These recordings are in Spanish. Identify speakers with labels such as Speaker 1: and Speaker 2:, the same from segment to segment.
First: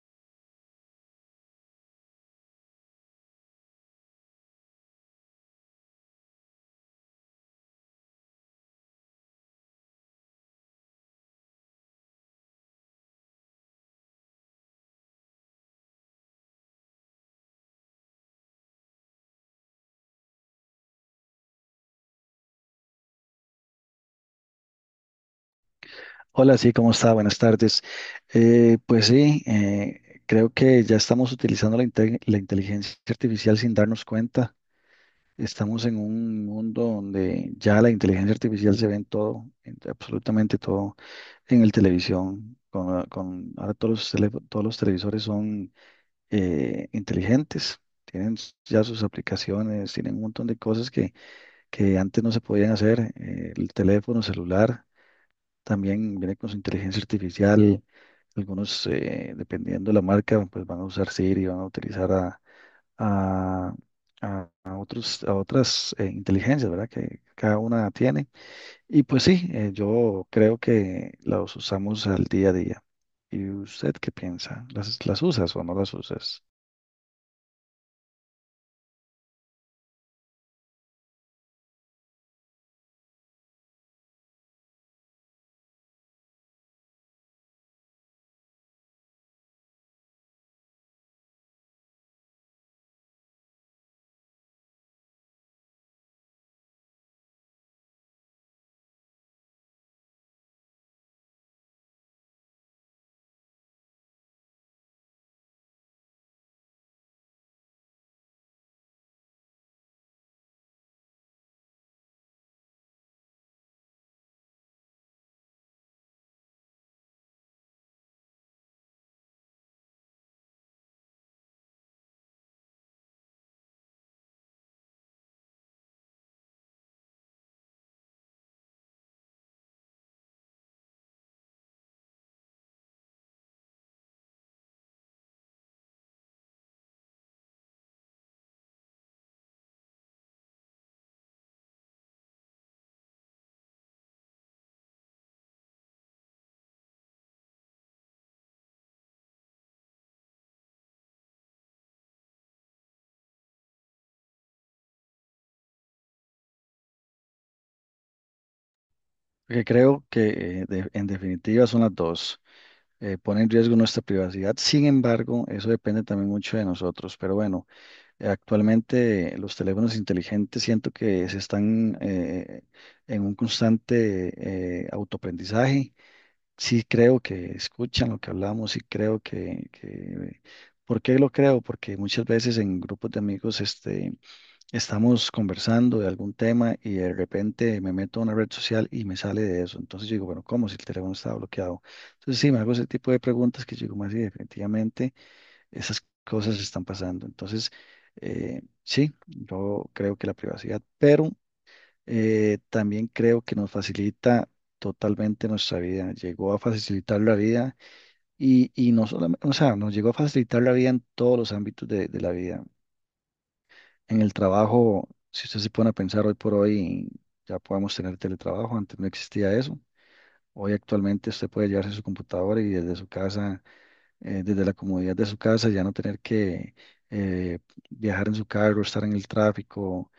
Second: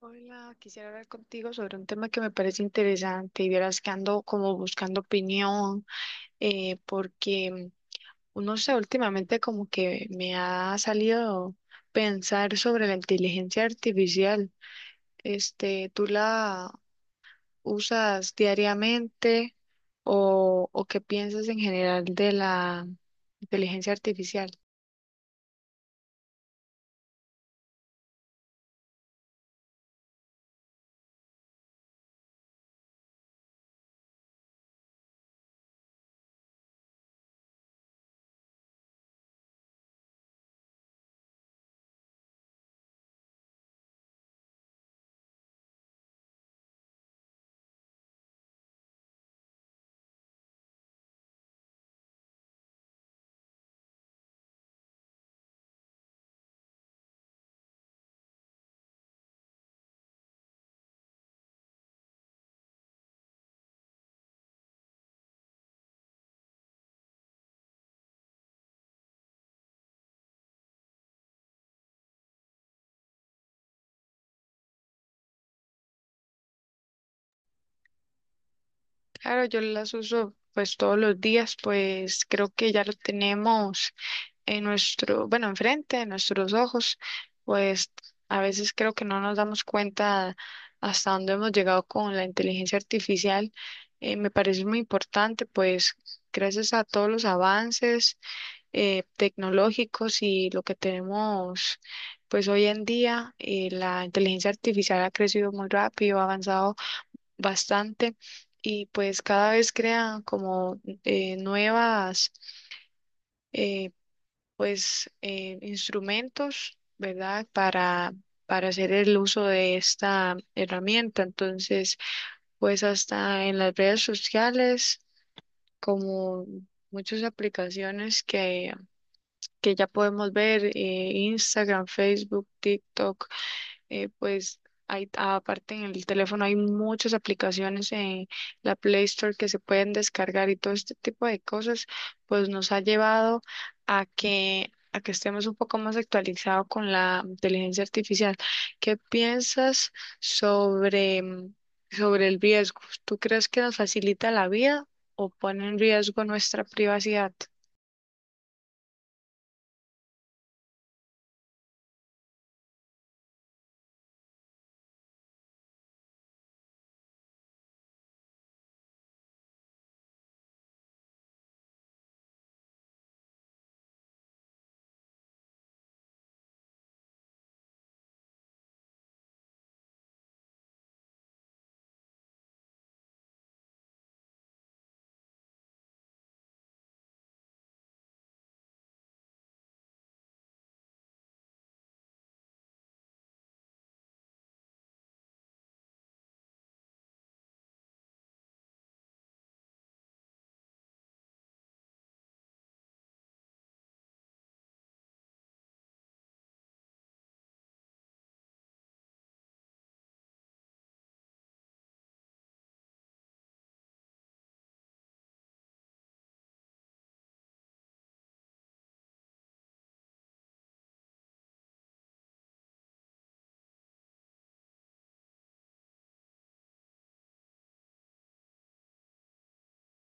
Speaker 1: Hola, quisiera hablar contigo sobre un tema que me parece interesante y vieras que ando como buscando opinión, eh, porque mm, no sé, últimamente como que me ha salido pensar sobre la inteligencia artificial. Este, ¿tú la usas diariamente o qué piensas en general de la inteligencia artificial?
Speaker 2: Hola, sí, ¿cómo está? Buenas tardes. Pues sí, creo que ya estamos utilizando la inteligencia artificial sin darnos cuenta. Estamos en un mundo donde ya la inteligencia artificial se ve en todo, en absolutamente todo, en el televisión, ahora todos los televisores son inteligentes, ya sus aplicaciones, tienen un montón de cosas que antes no se podían hacer, el teléfono celular. También viene con su inteligencia artificial. Algunos, dependiendo de la marca, pues van a usar Siri, van a a, a otros, a otras inteligencias, ¿verdad? Que cada una tiene. Y pues sí, yo creo que los usamos al día a día. ¿Y usted qué piensa? ¿Las usas o no las usas?
Speaker 1: Claro, yo las uso pues todos los días, pues creo que ya lo tenemos en nuestro, bueno, enfrente, en nuestros ojos, pues a veces creo que no nos damos cuenta hasta dónde hemos llegado con la inteligencia artificial. Me parece muy importante, pues gracias a todos los avances tecnológicos y lo que tenemos pues hoy en día, la inteligencia artificial ha crecido muy rápido, ha avanzado bastante y pues cada vez crean como nuevas eh, instrumentos, ¿verdad? Para hacer el uso de esta herramienta. Entonces, pues hasta en las redes sociales, como muchas aplicaciones que ya podemos ver, Instagram, Facebook, TikTok. Pues hay, aparte en el teléfono hay muchas aplicaciones en la Play Store que se pueden descargar y todo este tipo de cosas, pues nos ha llevado a a que estemos un poco más actualizados con la inteligencia artificial. ¿Qué piensas sobre, sobre el riesgo? ¿Tú crees que nos facilita la vida o pone en riesgo nuestra privacidad?
Speaker 2: Porque creo que en definitiva son las dos. Pone en riesgo nuestra privacidad. Sin embargo, eso depende también mucho de nosotros. Pero bueno. Actualmente los teléfonos inteligentes siento que se están en un constante autoaprendizaje. Sí creo que escuchan lo que hablamos y creo que... ¿Por qué lo creo? Porque muchas veces en grupos de amigos este, estamos conversando de algún tema y de repente me meto a una red social y me sale de eso. Entonces yo digo, bueno, ¿cómo si el teléfono estaba bloqueado? Entonces sí, me hago ese tipo de preguntas que yo digo, más sí, definitivamente. Esas cosas están pasando. Entonces, sí, yo creo que la privacidad, pero también creo que nos facilita totalmente nuestra vida. Llegó a facilitar la vida y no solamente, o sea, nos llegó a facilitar la vida en todos los ámbitos de la vida. En el trabajo, si usted se pone a pensar hoy por hoy, ya podemos tener teletrabajo, antes no existía eso. Hoy actualmente usted puede llevarse su computadora y desde su casa, desde la comodidad de su casa, ya no tener que eh, viajar en su carro, estar en el tráfico,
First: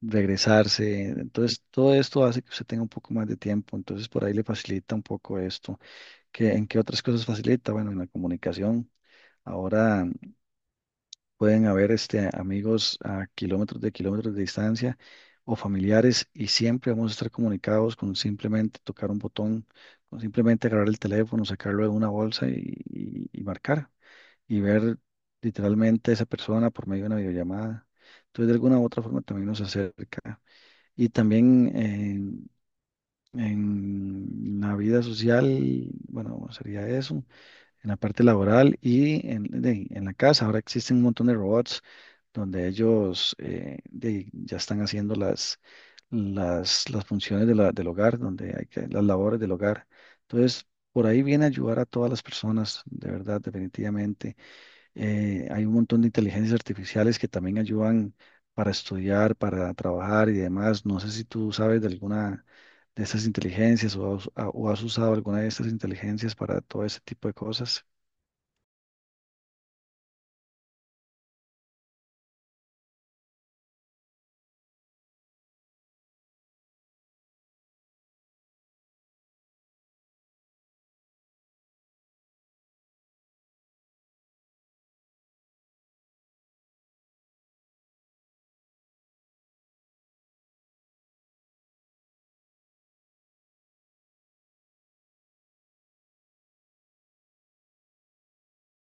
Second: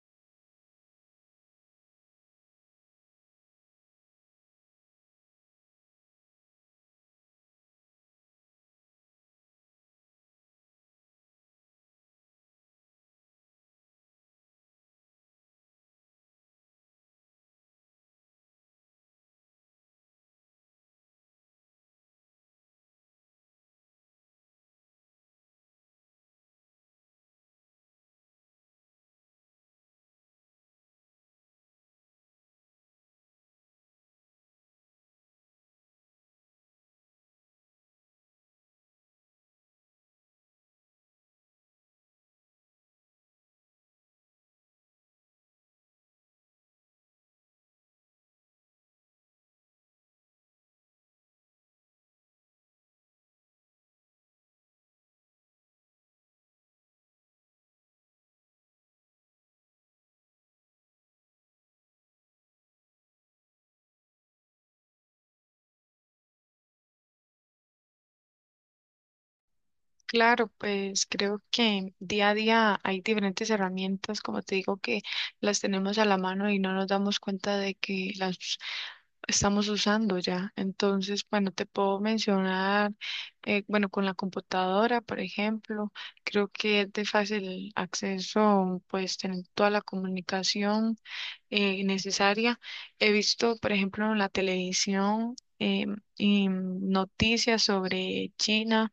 Speaker 2: regresarse. Entonces, todo esto hace que usted tenga un poco más de tiempo. Entonces, por ahí le facilita un poco esto. ¿Qué, en qué otras cosas facilita? Bueno, en la comunicación. Ahora pueden haber este, amigos a kilómetros de distancia o familiares, y siempre vamos a estar comunicados con simplemente tocar un botón, con simplemente agarrar el teléfono, sacarlo de una bolsa y marcar y ver literalmente a esa persona por medio de una videollamada. Entonces, de alguna u otra forma también nos acerca. Y también en la vida social, bueno, sería eso, en la parte laboral y en la casa. Ahora existen un montón de robots donde ellos ya están haciendo las funciones de del hogar, donde hay que, las labores del hogar. Entonces, por ahí viene a ayudar a todas las personas, de verdad, definitivamente hay un montón de inteligencias artificiales que también ayudan para estudiar, para trabajar y demás. No sé si tú sabes de alguna de estas inteligencias o o has usado alguna de estas inteligencias para todo ese tipo de cosas.
Speaker 1: Claro, pues creo que día a día hay diferentes herramientas, como te digo, que las tenemos a la mano y no nos damos cuenta de que las estamos usando ya. Entonces, bueno, te puedo mencionar, bueno, con la computadora, por ejemplo, creo que es de fácil acceso, pues tener toda la comunicación necesaria. He visto, por ejemplo, en la televisión. Y noticias sobre China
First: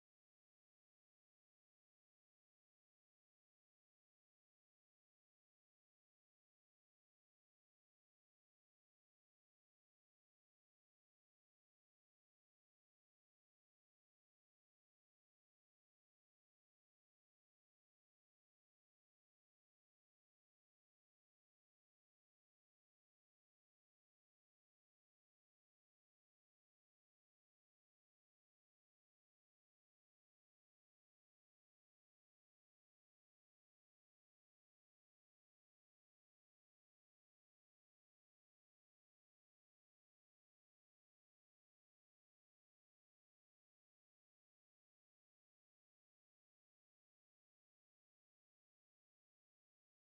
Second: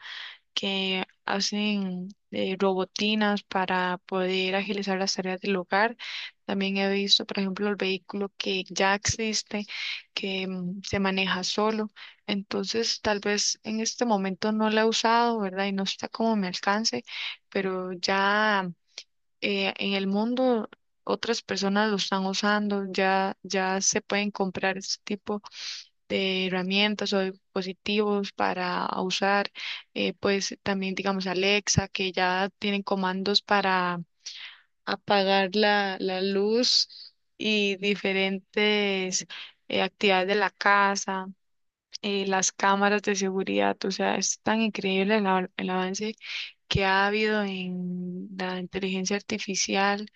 Speaker 1: que hacen robotinas para poder agilizar las tareas del hogar. También he visto, por ejemplo, el vehículo que ya existe, que se maneja solo. Entonces, tal vez en este momento no lo he usado, ¿verdad? Y no está como a mi alcance, pero ya en el mundo otras personas lo están usando, ya, ya se pueden comprar este tipo de herramientas o de dispositivos para usar, pues también digamos Alexa, que ya tienen comandos para apagar la luz y diferentes actividades de la casa, las cámaras de seguridad, o sea, es tan increíble el el avance que ha habido en la inteligencia artificial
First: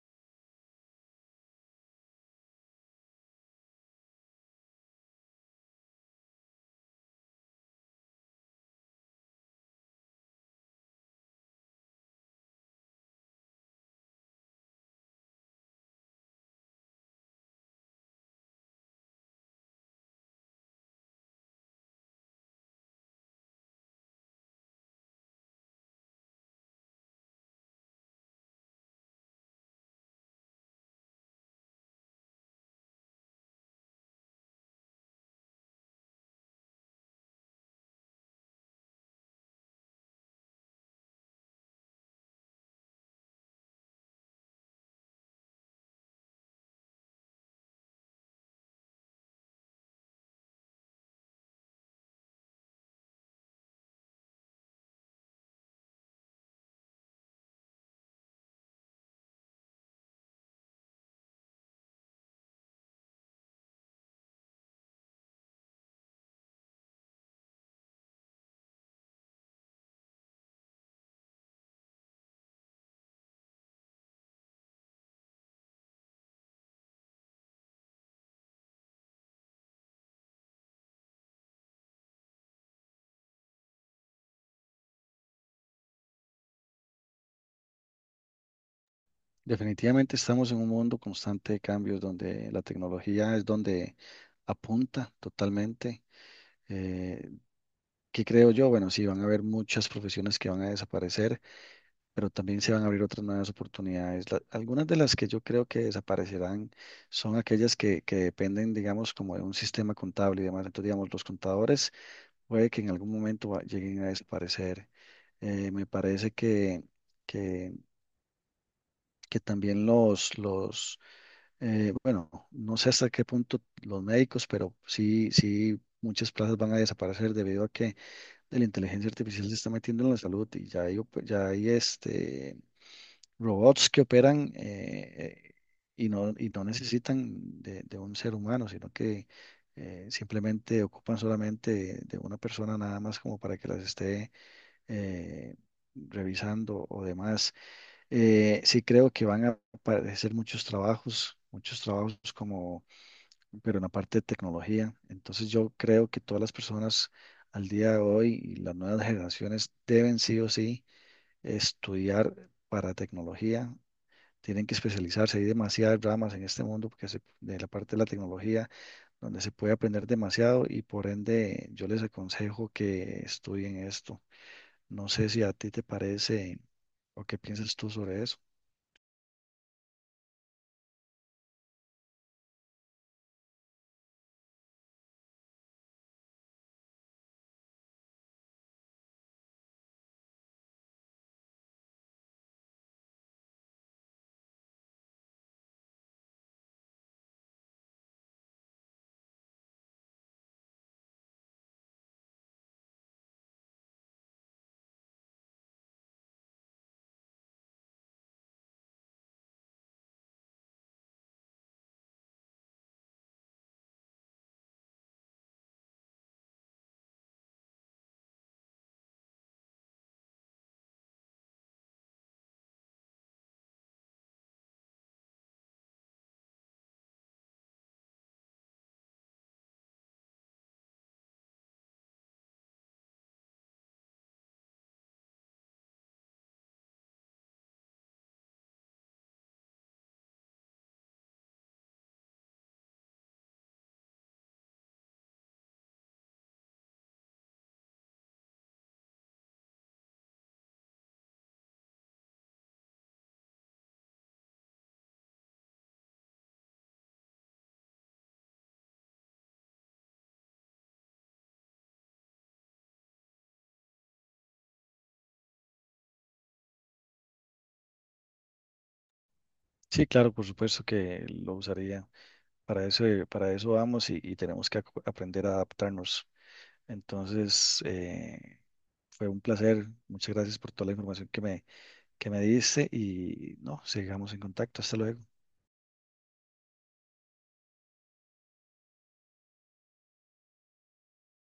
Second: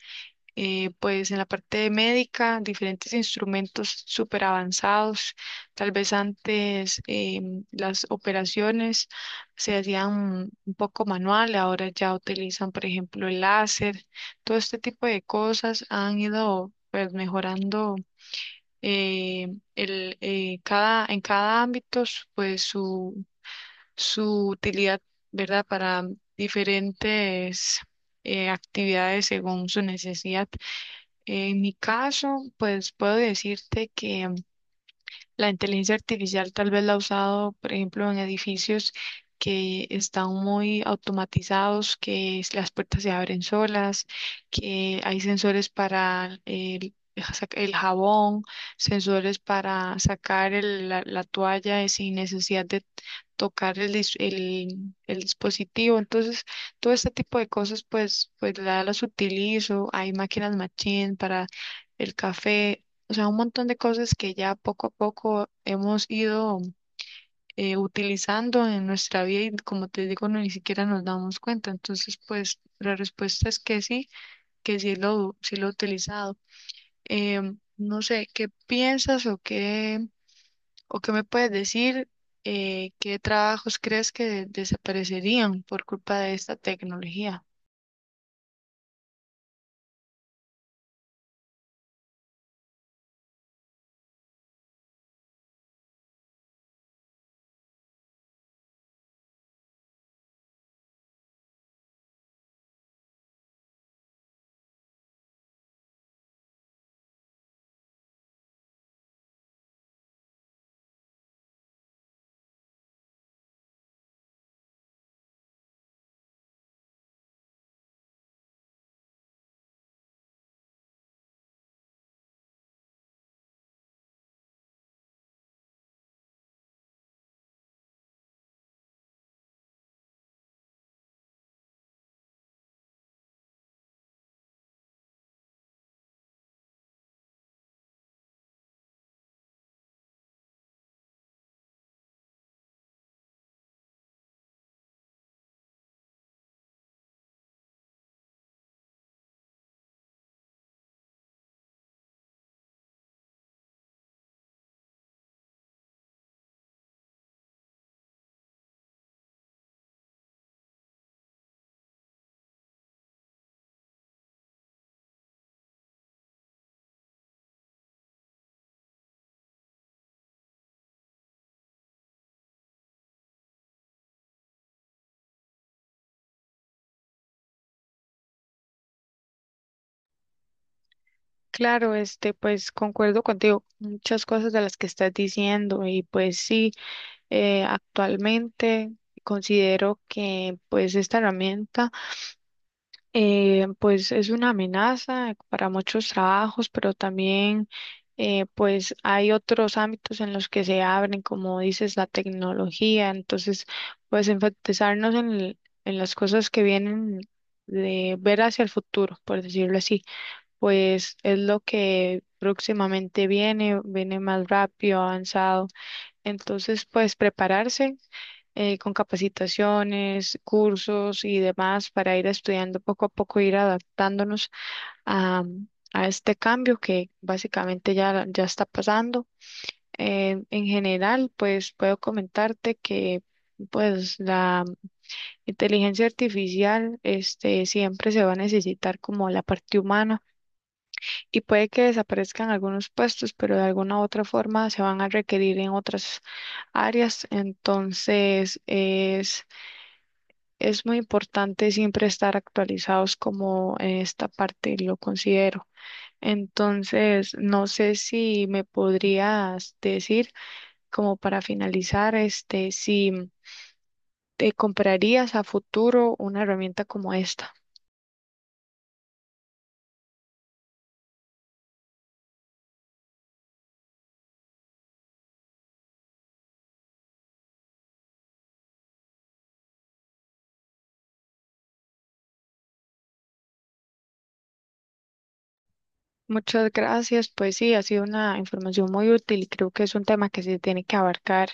Speaker 1: pues en la parte médica, diferentes instrumentos súper avanzados. Tal vez antes las operaciones se hacían un poco manual, ahora ya utilizan, por ejemplo, el láser. Todo este tipo de cosas han ido pues mejorando eh, cada, en cada ámbito pues su utilidad, ¿verdad? Para diferentes actividades según su necesidad. En mi caso, pues puedo decirte que la inteligencia artificial tal vez la ha usado, por ejemplo, en edificios que están muy automatizados, que las puertas se abren solas, que hay sensores para el, ja, el jabón, sensores para sacar la, la toalla sin necesidad de tocar el dispositivo. Entonces, todo este tipo de cosas, pues, pues las utilizo. Hay máquinas machine para el café. O sea, un montón de cosas que ya poco a poco hemos ido utilizando en nuestra vida y como te digo, no, ni siquiera nos damos cuenta. Entonces, pues la respuesta es que sí sí lo he utilizado. No sé, ¿qué piensas o qué me puedes decir? ¿Qué trabajos crees que desaparecerían por culpa de esta tecnología?
Speaker 2: Definitivamente estamos en un mundo constante de cambios donde la tecnología es donde apunta totalmente. Eh, ¿Qué creo yo? Bueno, sí, van a haber muchas profesiones que van a desaparecer, pero también se van a abrir otras nuevas oportunidades. Algunas de las que yo creo que desaparecerán son aquellas que dependen, digamos, como de un sistema contable y demás. Entonces, digamos, los contadores puede que en algún momento lleguen a desaparecer. Me parece que, que también los bueno, no sé hasta qué punto los médicos, pero sí, sí. Muchas plazas van a desaparecer debido a que la inteligencia artificial se está metiendo en la salud y ya ya hay este, robots que operan y no necesitan de un ser humano, sino que simplemente ocupan solamente de una persona nada más como para que las esté eh, revisando o demás. Sí creo que van a aparecer muchos trabajos, muchos trabajos como, pero en la parte de tecnología. Entonces yo creo que todas las personas al día de hoy y las nuevas generaciones deben sí o sí estudiar para tecnología, tienen que especializarse. Hay demasiadas ramas en este mundo porque de la parte de la tecnología donde se puede aprender demasiado, y por ende yo les aconsejo que estudien esto. No sé si a ti te parece o qué piensas tú sobre eso.
Speaker 1: Claro, este, pues concuerdo contigo, muchas cosas de las que estás diciendo y pues sí. Actualmente considero que pues esta herramienta pues es una amenaza para muchos trabajos, pero también pues hay otros ámbitos en los que se abren, como dices, la tecnología. Entonces, pues enfatizarnos en las cosas que vienen de ver hacia el futuro, por decirlo así, pues es lo que próximamente viene, viene más rápido, avanzado. Entonces, pues prepararse con capacitaciones, cursos y demás para ir estudiando poco a poco, ir adaptándonos a, a este cambio que básicamente ya, ya está pasando. En general, pues puedo comentarte que pues la inteligencia artificial este, siempre se va a necesitar como la parte humana y puede que desaparezcan algunos puestos, pero de alguna u otra forma se van a requerir en otras áreas. Entonces, es muy importante siempre estar actualizados como en esta parte lo considero. Entonces, no sé si me podrías decir, como para finalizar, este, si te comprarías a futuro una herramienta como esta.
Speaker 2: Sí, claro, por supuesto que lo usaría. Para eso vamos y tenemos que aprender a adaptarnos. Entonces, fue un placer. Muchas gracias por toda la información que me diste y no, sigamos en contacto. Hasta luego.
Speaker 1: Muchas gracias. Pues sí, ha sido una información muy útil y creo que es un tema que se tiene que abarcar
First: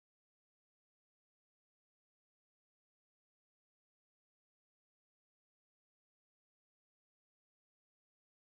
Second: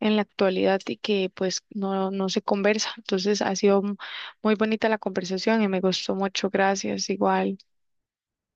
Speaker 1: en la actualidad y que pues no, no se conversa. Entonces ha sido muy bonita la conversación y me gustó mucho. Gracias, igual.